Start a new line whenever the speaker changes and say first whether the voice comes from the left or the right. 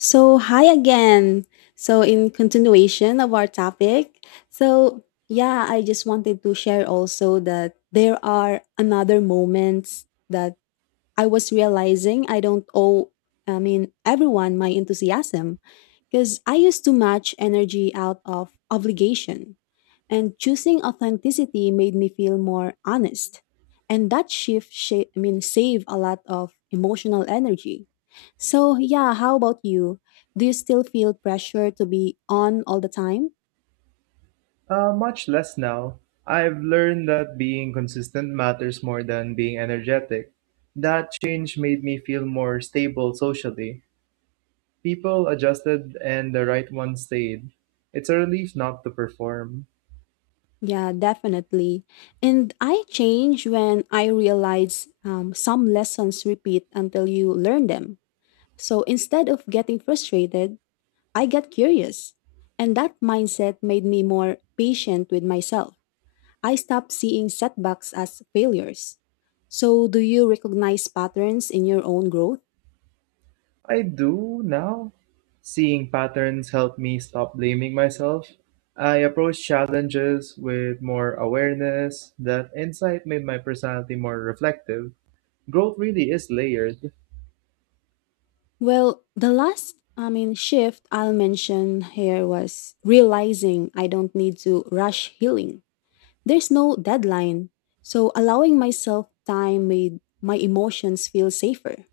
left: So, hi again. So, in continuation of our topic, so yeah, I just wanted to share also that there are another moments that I was realizing I don't owe, I mean, everyone my enthusiasm because I used to match energy out of obligation. And choosing authenticity made me feel more honest. And that shift I mean saved a lot of emotional energy. So yeah, how about you? Do you still feel pressure to be on all the time?
right: Much less now. I've learned that being consistent matters more than being energetic. That change made me feel more stable socially. People adjusted and the right one stayed. It's a relief not to perform.
left: Yeah, definitely. And I change when I realize some lessons repeat until you learn them. So instead of getting frustrated, I get curious. And that mindset made me more patient with myself. I stopped seeing setbacks as failures. So, do you recognize patterns in your own growth?
right: I do now. Seeing patterns helped me stop blaming myself. I approach challenges with more awareness. That insight made my personality more reflective. Growth really is layered.
left: Well, the last, I mean, shift I'll mention here was realizing I don't need to rush healing. There's no deadline. So, allowing myself time made my emotions feel safer.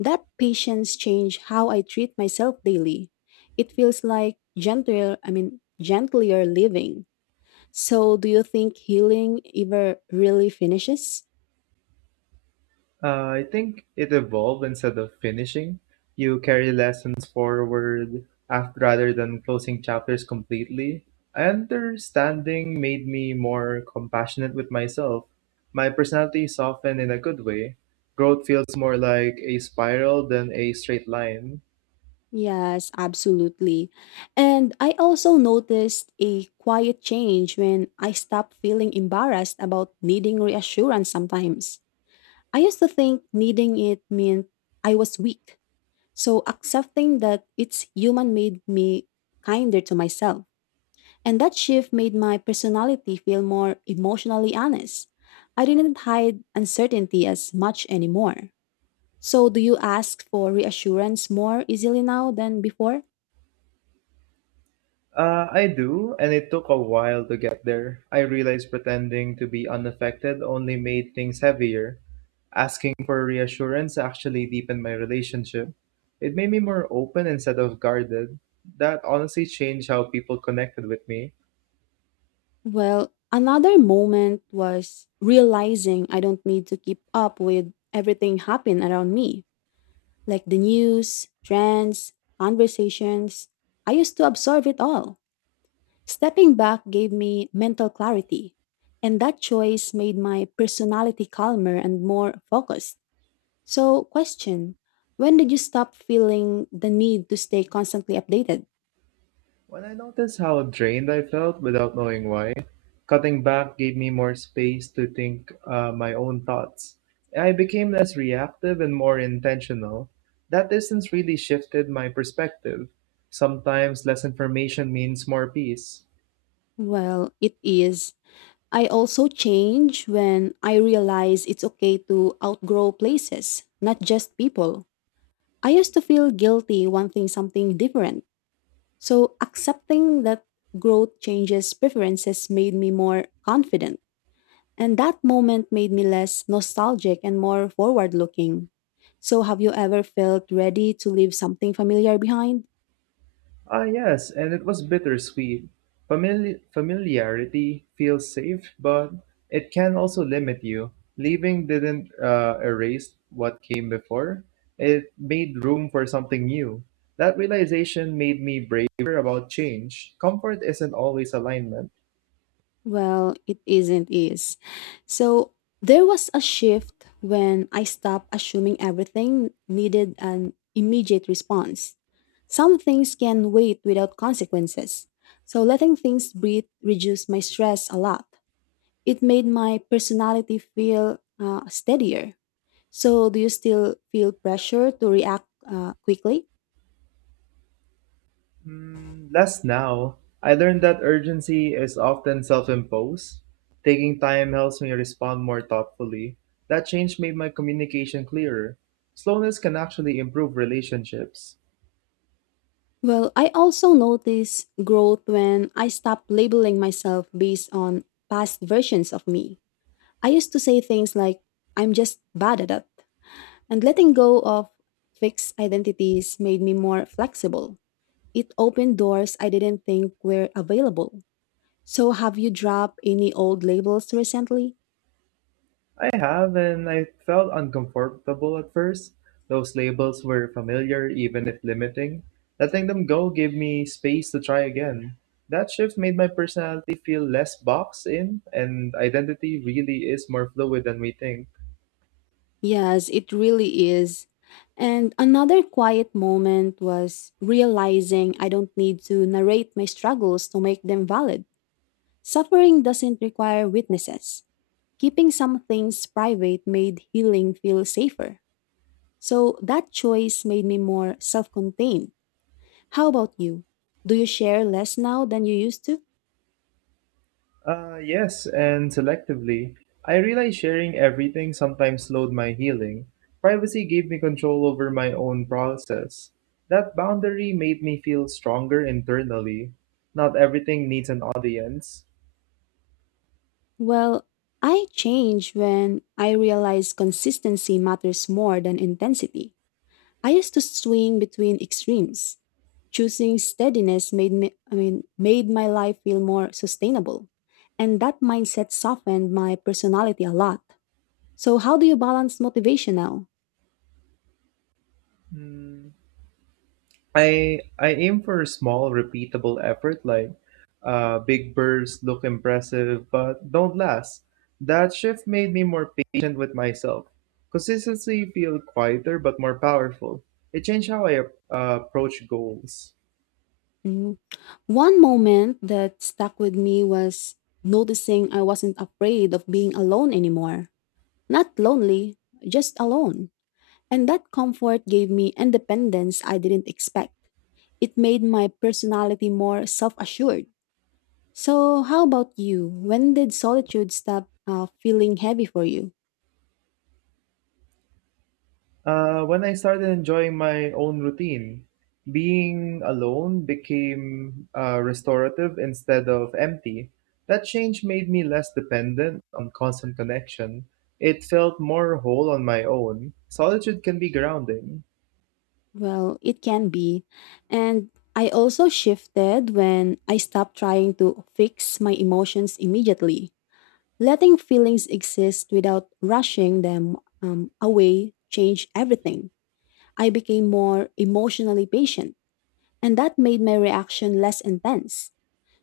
left: That patience changed how I treat myself daily. It feels like gentler, I mean, gentlier living. So, do you think healing ever really finishes?
right: I think it evolved instead of finishing. You carry lessons forward after, rather than closing chapters completely. Understanding made me more compassionate with myself. My personality softened in a good way. Growth feels more like a spiral than a straight line.
left: Yes, absolutely. And I also noticed a quiet change when I stopped feeling embarrassed about needing reassurance sometimes. I used to think needing it meant I was weak. So, accepting that it's human made me kinder to myself. And that shift made my personality feel more emotionally honest. I didn't hide uncertainty as much anymore. So, do you ask for reassurance more easily now than before?
right: I do, and it took a while to get there. I realized pretending to be unaffected only made things heavier. Asking for reassurance actually deepened my relationship. It made me more open instead of guarded. That honestly changed how people connected with me.
left: Well, another moment was realizing I don't need to keep up with everything happening around me, like the news, trends, conversations. I used to absorb it all. Stepping back gave me mental clarity, and that choice made my personality calmer and more focused. So, question. When did you stop feeling the need to stay constantly updated?
right: When I noticed how drained I felt without knowing why, cutting back gave me more space to think my own thoughts. I became less reactive and more intentional. That distance really shifted my perspective. Sometimes less information means more peace.
left: Well, it is. I also change when I realize it's okay to outgrow places, not just people. I used to feel guilty wanting something different. So accepting that growth changes preferences made me more confident. And that moment made me less nostalgic and more forward looking. So have you ever felt ready to leave something familiar behind?
right: Ah, yes, and it was bittersweet. Familiarity feels safe, but it can also limit you. Leaving didn't erase what came before, it made room for something new. That realization made me braver about change. Comfort isn't always alignment.
left: Well, it isn't is. So there was a shift when I stopped assuming everything needed an immediate response. Some things can wait without consequences. So letting things breathe reduced my stress a lot. It made my personality feel steadier. So do you still feel pressure to react quickly?
right: Mm, less now. I learned that urgency is often self imposed. Taking time helps me respond more thoughtfully. That change made my communication clearer. Slowness can actually improve relationships.
left: Well, I also noticed growth when I stopped labeling myself based on past versions of me. I used to say things like, I'm just bad at it. And letting go of fixed identities made me more flexible. It opened doors I didn't think were available. So, have you dropped any old labels recently?
right: I have, and I felt uncomfortable at first. Those labels were familiar, even if limiting. Letting them go gave me space to try again. That shift made my personality feel less boxed in, and identity really is more fluid than we think.
left: Yes, it really is. And another quiet moment was realizing I don't need to narrate my struggles to make them valid. Suffering doesn't require witnesses. Keeping some things private made healing feel safer. So that choice made me more self contained. How about you? Do you share less now than you used to?
right: Yes, and selectively. I realized sharing everything sometimes slowed my healing. Privacy gave me control over my own process. That boundary made me feel stronger internally. Not everything needs an audience.
left: Well, I changed when I realized consistency matters more than intensity. I used to swing between extremes. Choosing steadiness made me I mean made my life feel more sustainable. And that mindset softened my personality a lot. So how do you balance motivation now?
right: Hmm, I aim for a small, repeatable effort like big bursts look impressive but don't last. That shift made me more patient with myself. Consistency feel quieter but more powerful. It changed how I approach goals.
left: Mm-hmm. One moment that stuck with me was noticing I wasn't afraid of being alone anymore. Not lonely, just alone. And that comfort gave me independence I didn't expect. It made my personality more self assured. So, how about you? When did solitude stop feeling heavy for you?
right: When I started enjoying my own routine, being alone became restorative instead of empty. That change made me less dependent on constant connection. It felt more whole on my own. Solitude can be grounding.
left: Well, it can be. And I also shifted when I stopped trying to fix my emotions immediately. Letting feelings exist without rushing them away changed everything. I became more emotionally patient, and that made my reaction less intense.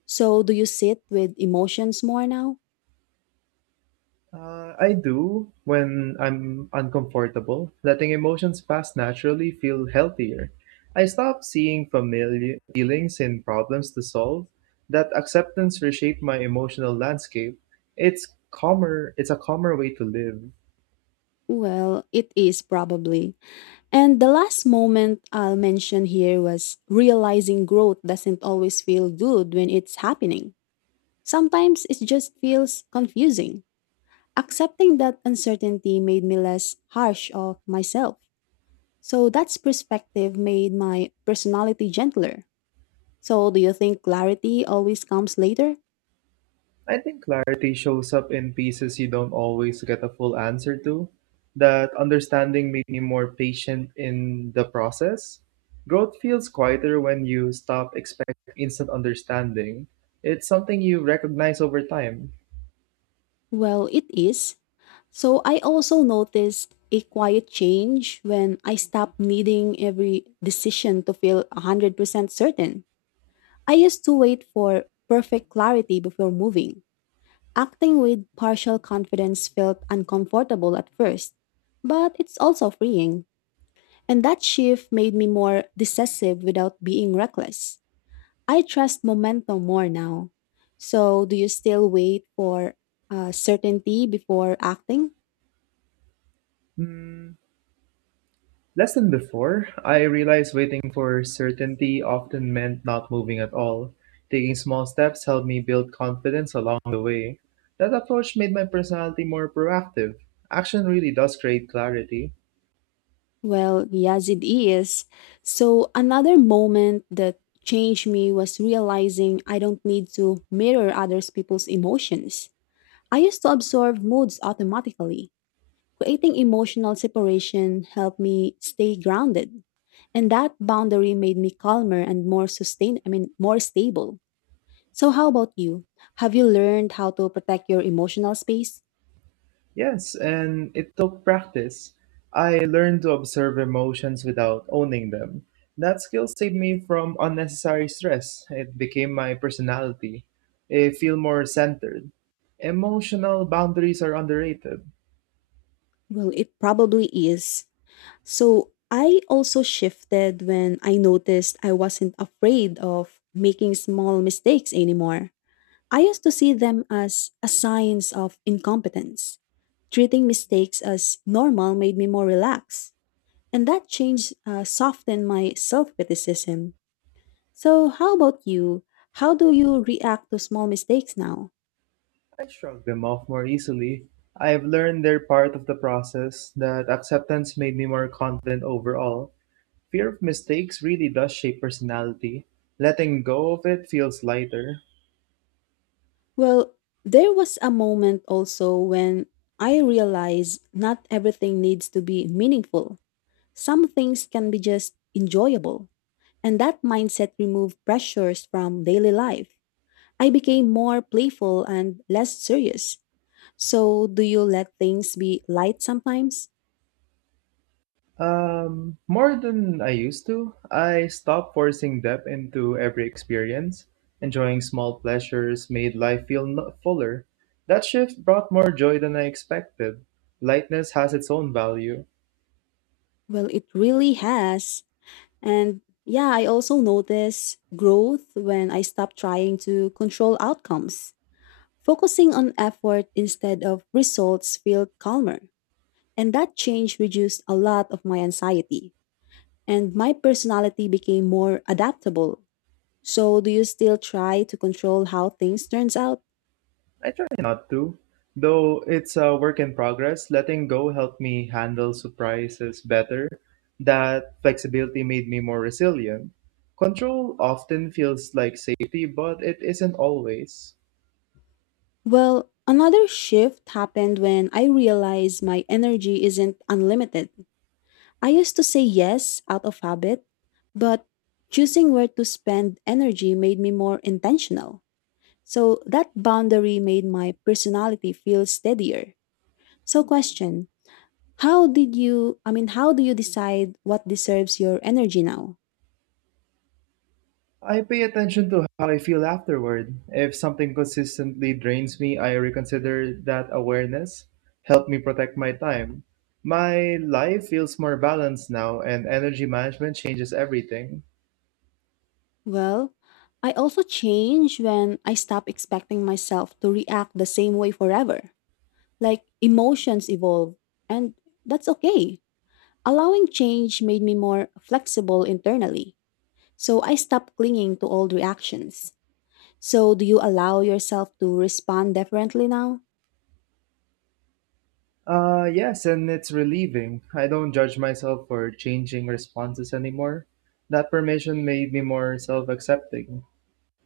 left: So, do you sit with emotions more now?
right: I do when I'm uncomfortable. Letting emotions pass naturally feel healthier. I stop seeing familiar feelings in problems to solve. That acceptance reshaped my emotional landscape. It's It's a calmer way to live.
left: Well, it is probably. And the last moment I'll mention here was realizing growth doesn't always feel good when it's happening. Sometimes it just feels confusing. Accepting that uncertainty made me less harsh of myself. So that's perspective made my personality gentler. So do you think clarity always comes later?
right: I think clarity shows up in pieces you don't always get a full answer to. That understanding made me more patient in the process. Growth feels quieter when you stop expecting instant understanding. It's something you recognize over time.
left: Well, it is. So I also noticed a quiet change when I stopped needing every decision to feel 100% certain. I used to wait for perfect clarity before moving. Acting with partial confidence felt uncomfortable at first, but it's also freeing. And that shift made me more decisive without being reckless. I trust momentum more now. So, do you still wait for certainty before acting?
right: Hmm, less than before, I realized waiting for certainty often meant not moving at all. Taking small steps helped me build confidence along the way. That approach made my personality more proactive. Action really does create clarity.
left: Well, yes, it is. So, another moment that changed me was realizing I don't need to mirror others' people's emotions. I used to absorb moods automatically. Creating emotional separation helped me stay grounded. And that boundary made me calmer and more sustained, I mean, more stable. So, how about you? Have you learned how to protect your emotional space?
right: Yes, and it took practice. I learned to observe emotions without owning them. That skill saved me from unnecessary stress. It became my personality. I feel more centered. Emotional boundaries are underrated.
left: Well, it probably is. So I also shifted when I noticed I wasn't afraid of making small mistakes anymore. I used to see them as a signs of incompetence. Treating mistakes as normal made me more relaxed, and that change softened my self criticism. So, how about you? How do you react to small mistakes now?
right: I shrugged them off more easily. I've learned they're part of the process, that acceptance made me more confident overall. Fear of mistakes really does shape personality. Letting go of it feels lighter.
left: Well, there was a moment also when I realized not everything needs to be meaningful. Some things can be just enjoyable, and that mindset removed pressures from daily life. I became more playful and less serious. So, do you let things be light sometimes?
right: More than I used to. I stopped forcing depth into every experience. Enjoying small pleasures made life feel no- fuller. That shift brought more joy than I expected. Lightness has its own value.
left: Well, it really has. And yeah, I also noticed growth when I stopped trying to control outcomes. Focusing on effort instead of results felt calmer, and that change reduced a lot of my anxiety, and my personality became more adaptable. So, do you still try to control how things turns out?
right: I try not to, though it's a work in progress. Letting go helped me handle surprises better. That flexibility made me more resilient. Control often feels like safety, but it isn't always.
left: Well, another shift happened when I realized my energy isn't unlimited. I used to say yes out of habit, but choosing where to spend energy made me more intentional. So that boundary made my personality feel steadier. So question, how did you I mean how do you decide what deserves your energy now?
right: I pay attention to how I feel afterward. If something consistently drains me, I reconsider that awareness. Help me protect my time. My life feels more balanced now, and energy management changes everything.
left: Well, I also change when I stop expecting myself to react the same way forever. Like emotions evolve and that's okay. Allowing change made me more flexible internally. So I stopped clinging to old reactions. So do you allow yourself to respond differently now?
right: Yes, and it's relieving. I don't judge myself for changing responses anymore. That permission made me more self accepting.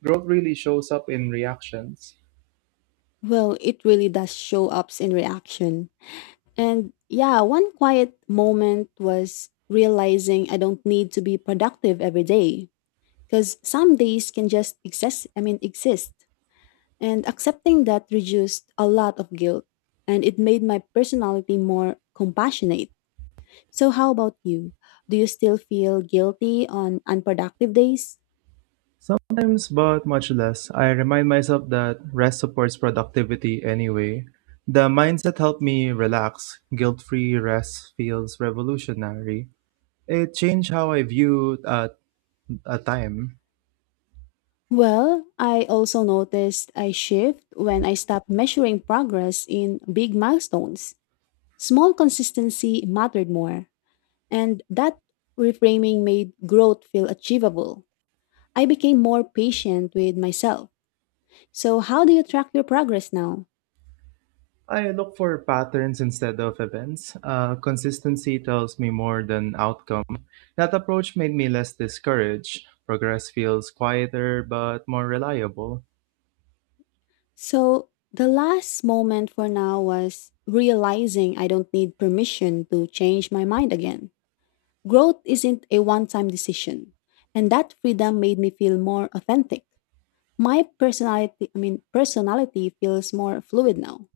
right: Growth really shows up in reactions.
left: Well, it really does show ups in reaction. And yeah, one quiet moment was realizing I don't need to be productive every day because some days can just I mean exist. And accepting that reduced a lot of guilt and it made my personality more compassionate. So how about you? Do you still feel guilty on unproductive days?
right: Sometimes, but much less. I remind myself that rest supports productivity anyway. The mindset helped me relax. Guilt free rest feels revolutionary. It changed how I viewed at a time.
left: Well, I also noticed I shift when I stopped measuring progress in big milestones. Small consistency mattered more. And that reframing made growth feel achievable. I became more patient with myself. So, how do you track your progress now?
right: I look for patterns instead of events. Consistency tells me more than outcome. That approach made me less discouraged. Progress feels quieter but more reliable.
left: So, the last moment for now was realizing I don't need permission to change my mind again. Growth isn't a one time decision. And that freedom made me feel more authentic. My I mean, personality feels more fluid now.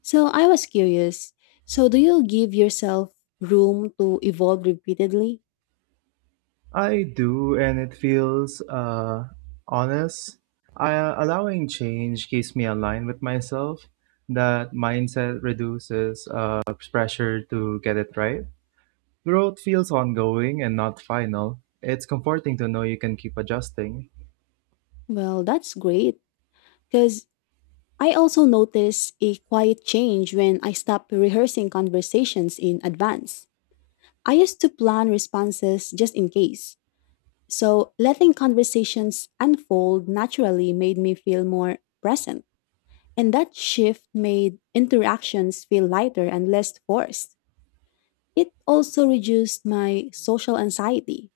left: So I was curious. So do you give yourself room to evolve repeatedly?
right: I do, and it feels honest. Allowing change keeps me aligned with myself. That mindset reduces pressure to get it right. Growth feels ongoing and not final. It's comforting to know you can keep adjusting.
left: Well, that's great because I also notice a quiet change when I stop rehearsing conversations in advance. I used to plan responses just in case. So letting conversations unfold naturally made me feel more present. And that shift made interactions feel lighter and less forced. It also reduced my social anxiety.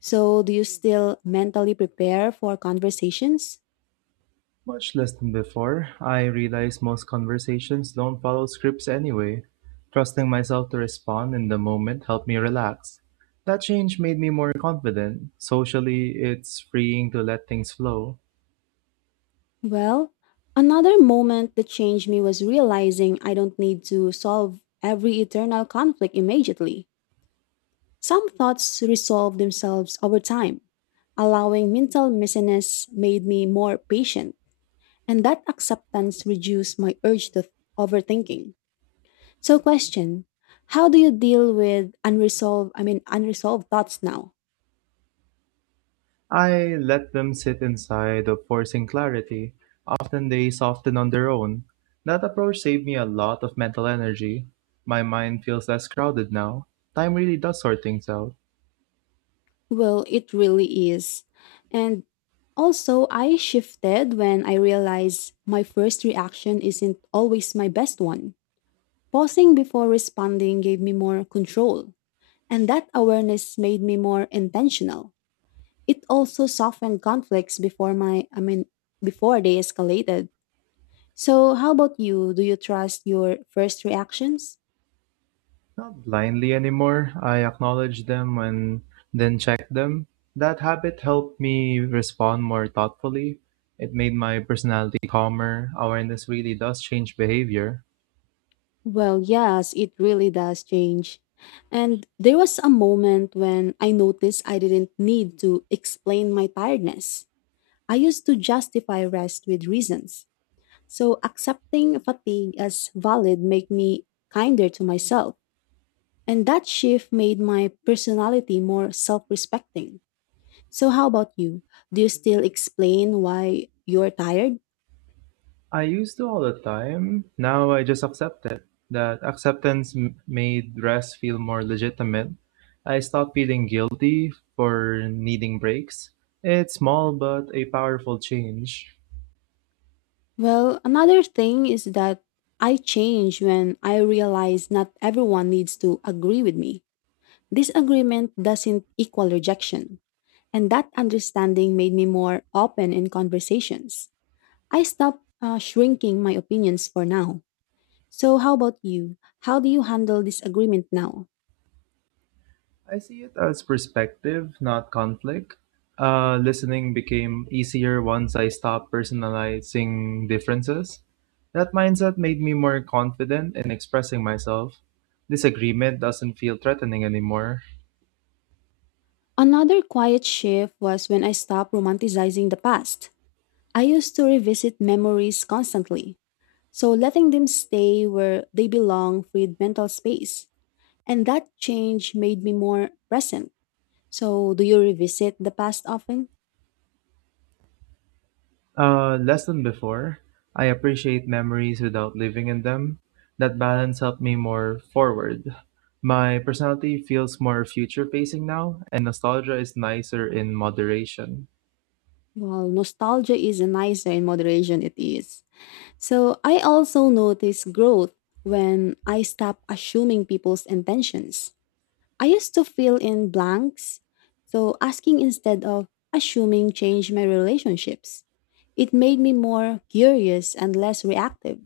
left: So, do you still mentally prepare for conversations?
right: Much less than before, I realize most conversations don't follow scripts anyway. Trusting myself to respond in the moment helped me relax. That change made me more confident. Socially, it's freeing to let things flow.
left: Well, another moment that changed me was realizing I don't need to solve every eternal conflict immediately. Some thoughts resolve themselves over time. Allowing mental messiness made me more patient, and that acceptance reduced my urge to overthinking. So, question. How do you deal with I mean, unresolved thoughts now?
right: I let them sit inside of forcing clarity. Often they soften on their own. That approach saved me a lot of mental energy. My mind feels less crowded now. Time really does sort things out.
left: Well, it really is. And also, I shifted when I realized my first reaction isn't always my best one. Pausing before responding gave me more control, and that awareness made me more intentional. It also softened conflicts before my I mean before they escalated. So, how about you? Do you trust your first reactions?
right: Not blindly anymore. I acknowledge them and then check them. That habit helped me respond more thoughtfully. It made my personality calmer. Awareness really does change behavior.
left: Well, yes, it really does change. And there was a moment when I noticed I didn't need to explain my tiredness. I used to justify rest with reasons. So accepting fatigue as valid made me kinder to myself. And that shift made my personality more self respecting. So, how about you? Do you still explain why you're tired?
right: I used to all the time. Now I just accept it. That acceptance made rest feel more legitimate. I stopped feeling guilty for needing breaks. It's small but a powerful change.
left: Well, another thing is that I change when I realize not everyone needs to agree with me. Disagreement doesn't equal rejection, and that understanding made me more open in conversations. I stopped shrinking my opinions for now. So, how about you? How do you handle disagreement now?
right: I see it as perspective, not conflict. Listening became easier once I stopped personalizing differences. That mindset made me more confident in expressing myself. Disagreement doesn't feel threatening anymore.
left: Another quiet shift was when I stopped romanticizing the past. I used to revisit memories constantly, so letting them stay where they belong freed mental space. And that change made me more present. So, do you revisit the past often?
right: Less than before, I appreciate memories without living in them. That balance helped me more forward. My personality feels more future facing now, and nostalgia is nicer in moderation.
left: Well, nostalgia is a nicer in moderation, it is. So, I also notice growth when I stop assuming people's intentions. I used to fill in blanks, so asking instead of assuming changed my relationships. It made me more curious and less reactive.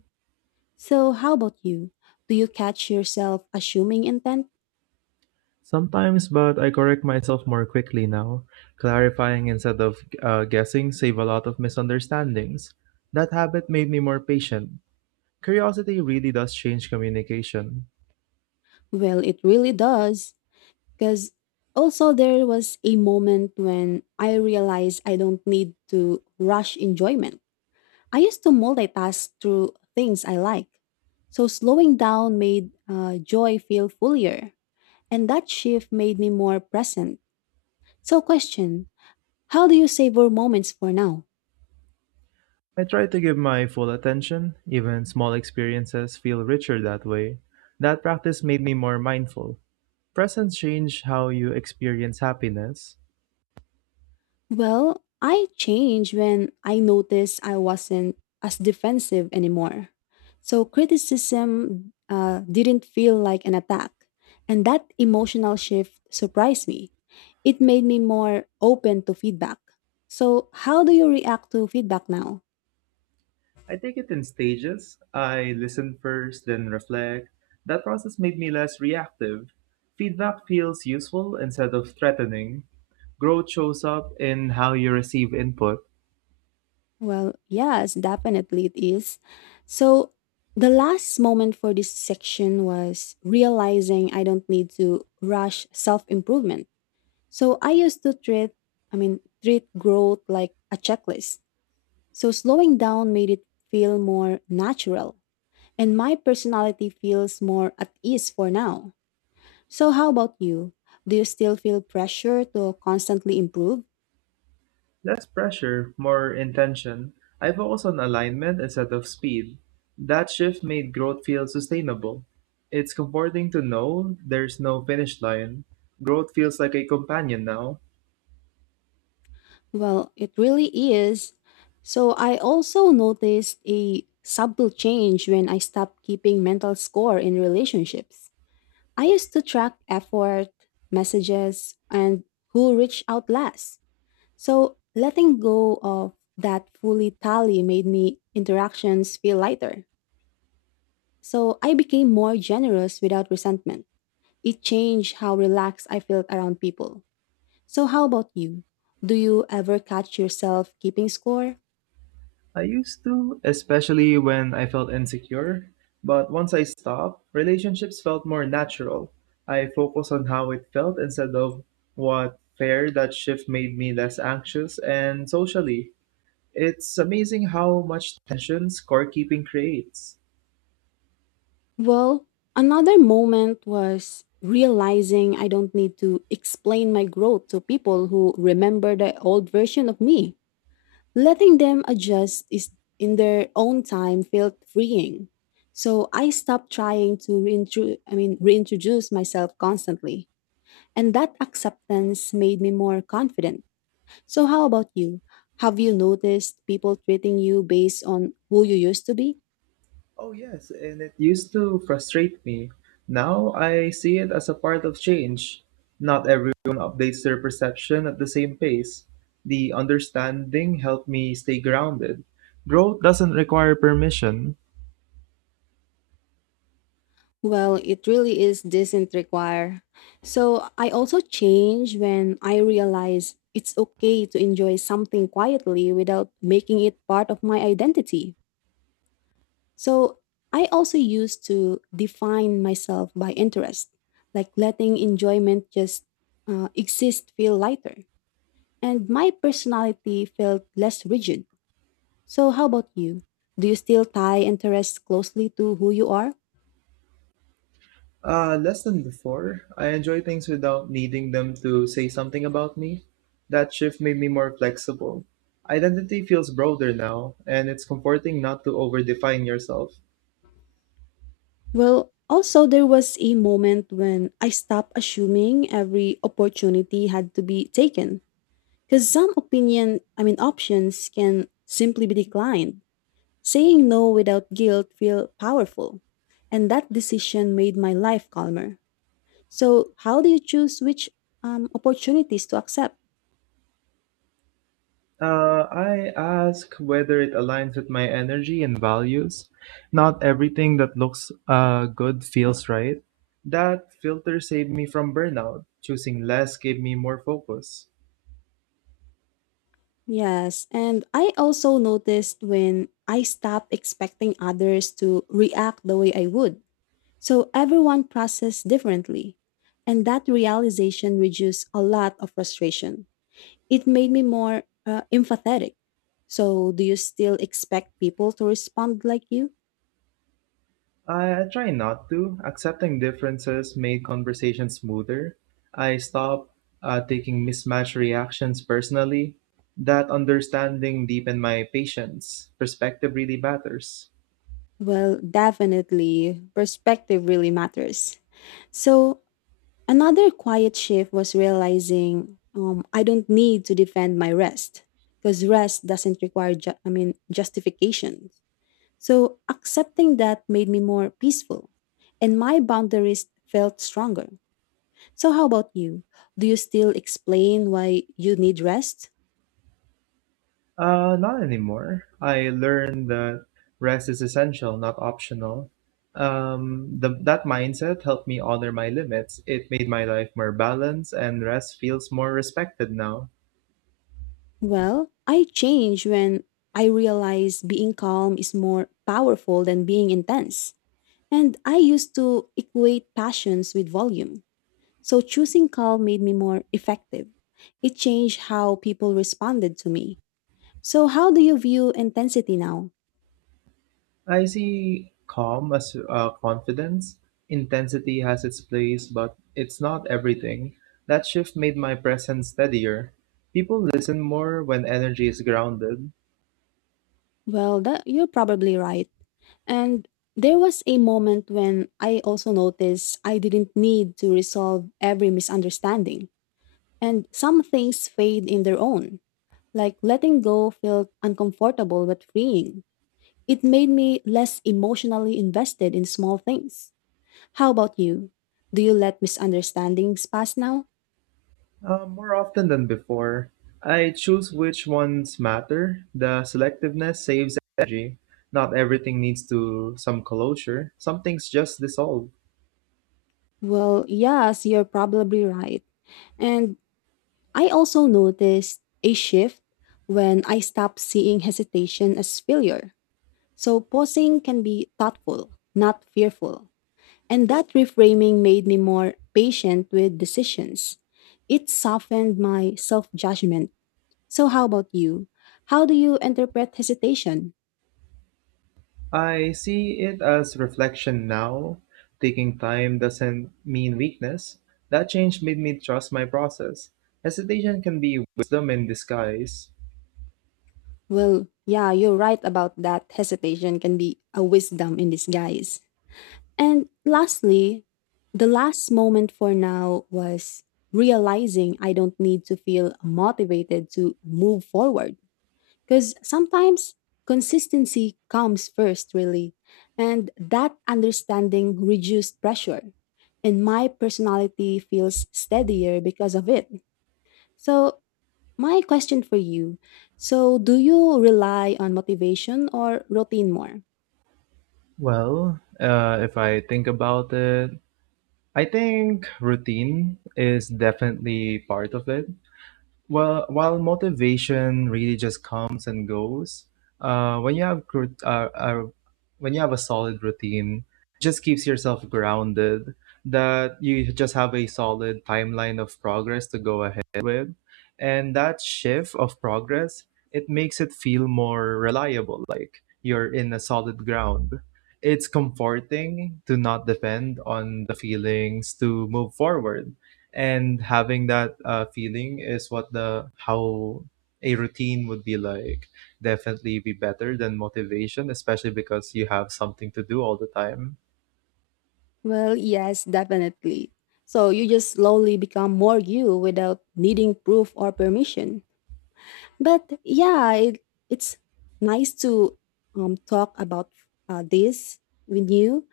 left: So, how about you? Do you catch yourself assuming intent?
right: Sometimes, but I correct myself more quickly now. Clarifying instead of guessing save a lot of misunderstandings. That habit made me more patient. Curiosity really does change communication.
left: Well, it really does. Because also, there was a moment when I realized I don't need to rush enjoyment. I used to multitask through things I like. So, slowing down made joy feel fuller. And that shift made me more present. So, question. How do you savor moments for now?
right: I try to give my full attention. Even small experiences feel richer that way. That practice made me more mindful. Presence change how you experience happiness.
left: Well, I changed when I noticed I wasn't as defensive anymore. So, criticism didn't feel like an attack. And that emotional shift surprised me. It made me more open to feedback. So, how do you react to feedback now?
right: I take it in stages. I listen first, then reflect. That process made me less reactive. Feedback feels useful instead of threatening. Growth shows up in how you receive input.
left: Well, yes, definitely it is. So, the last moment for this section was realizing I don't need to rush self improvement. So, I used to treat growth like a checklist. So, slowing down made it feel more natural, and my personality feels more at ease for now. So, how about you? Do you still feel pressure to constantly improve?
right: Less pressure, more intention. I focus on alignment instead of speed. That shift made growth feel sustainable. It's comforting to know there's no finish line. Growth feels like a companion now.
left: Well, it really is. So I also noticed a subtle change when I stopped keeping mental score in relationships. I used to track effort, messages, and who reached out last. So letting go of that fully tally made me interactions feel lighter. So I became more generous without resentment. It changed how relaxed I felt around people. So how about you? Do you ever catch yourself keeping score?
right: I used to, especially when I felt insecure. But once I stopped, relationships felt more natural. I focused on how it felt instead of what Fair that shift made me less anxious and socially. It's amazing how much tension scorekeeping creates.
left: Well, another moment was realizing I don't need to explain my growth to people who remember the old version of me. Letting them adjust is in their own time felt freeing. So I stopped trying to reintroduce myself constantly. And that acceptance made me more confident. So how about you? Have you noticed people treating you based on who you used to be?
right: Oh, yes, and it used to frustrate me. Now I see it as a part of change. Not everyone updates their perception at the same pace. The understanding helped me stay grounded. Growth doesn't require permission.
left: Well, it really is doesn't require. So I also change when I realize it's okay to enjoy something quietly without making it part of my identity. So I also used to define myself by interest, like letting enjoyment just exist feel lighter. And my personality felt less rigid. So how about you? Do you still tie interests closely to who you are?
right: Less than before, I enjoy things without needing them to say something about me. That shift made me more flexible. Identity feels broader now, and it's comforting not to overdefine yourself.
left: Well, also, there was a moment when I stopped assuming every opportunity had to be taken. Because some options can simply be declined. Saying no without guilt feel powerful. And that decision made my life calmer. So, how do you choose which opportunities to accept?
right: I ask whether it aligns with my energy and values. Not everything that looks good feels right. That filter saved me from burnout. Choosing less gave me more focus.
left: Yes, and I also noticed when I stopped expecting others to react the way I would. So everyone processes differently, and that realization reduced a lot of frustration. It made me more empathetic. So, do you still expect people to respond like you?
right: I try not to. Accepting differences made conversations smoother. I stopped taking mismatched reactions personally. That understanding deepened my patience. Perspective really matters.
left: Well, definitely, perspective really matters. So, another quiet shift was realizing I don't need to defend my rest because rest doesn't require, justification. So accepting that made me more peaceful and my boundaries felt stronger. So, how about you? Do you still explain why you need rest?
right: Not anymore. I learned that rest is essential, not optional. That mindset helped me honor my limits. It made my life more balanced, and rest feels more respected now.
left: Well, I change when I realize being calm is more powerful than being intense. And I used to equate passions with volume. So, choosing calm made me more effective. It changed how people responded to me. So, how do you view intensity now?
right: I see calm as confidence. Intensity has its place, but it's not everything. That shift made my presence steadier. People listen more when energy is grounded.
left: Well, that, you're probably right. And there was a moment when I also noticed I didn't need to resolve every misunderstanding. And some things fade in their own, like letting go felt uncomfortable but freeing. It made me less emotionally invested in small things. How about you? Do you let misunderstandings pass now?
right: More often than before, I choose which ones matter. The selectiveness saves energy. Not everything needs to some closure. Some things just dissolve.
left: Well, yes, you're probably right. And I also noticed a shift when I stopped seeing hesitation as failure. So posing can be thoughtful, not fearful. And that reframing made me more patient with decisions. It softened my self judgment. So, how about you? How do you interpret hesitation?
right: I see it as reflection now. Taking time doesn't mean weakness. That change made me trust my process. Hesitation can be wisdom in disguise.
left: Well, yeah, you're right about that. Hesitation can be a wisdom in disguise. And lastly, the last moment for now was realizing I don't need to feel motivated to move forward. Because sometimes consistency comes first, really. And that understanding reduced pressure. And my personality feels steadier because of it. So, my question for you, so, do you rely on motivation or routine more?
right: Well, if I think about it, I think routine is definitely part of it. Well, while motivation really just comes and goes, uh, when you have cru- uh, uh, when you have a solid routine, just keeps yourself grounded. That you just have a solid timeline of progress to go ahead with, and that shift of progress it makes it feel more reliable. Like you're in a solid ground. It's comforting to not depend on the feelings to move forward and having that feeling is what the how a routine would be like definitely be better than motivation especially because you have something to do all the time.
left: Well, yes, definitely. So, you just slowly become more you without needing proof or permission. But yeah, it's nice to talk about this with you.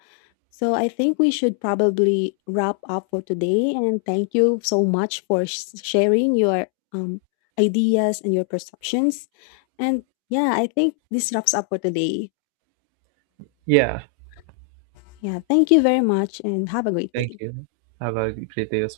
left: So I think we should probably wrap up for today. And thank you so much for sharing your ideas and your perceptions. And yeah, I think this wraps up for today.
right: Yeah,
left: Yeah, thank you very much and have a great
right: thank
left: day.
right: you, have a great day as well.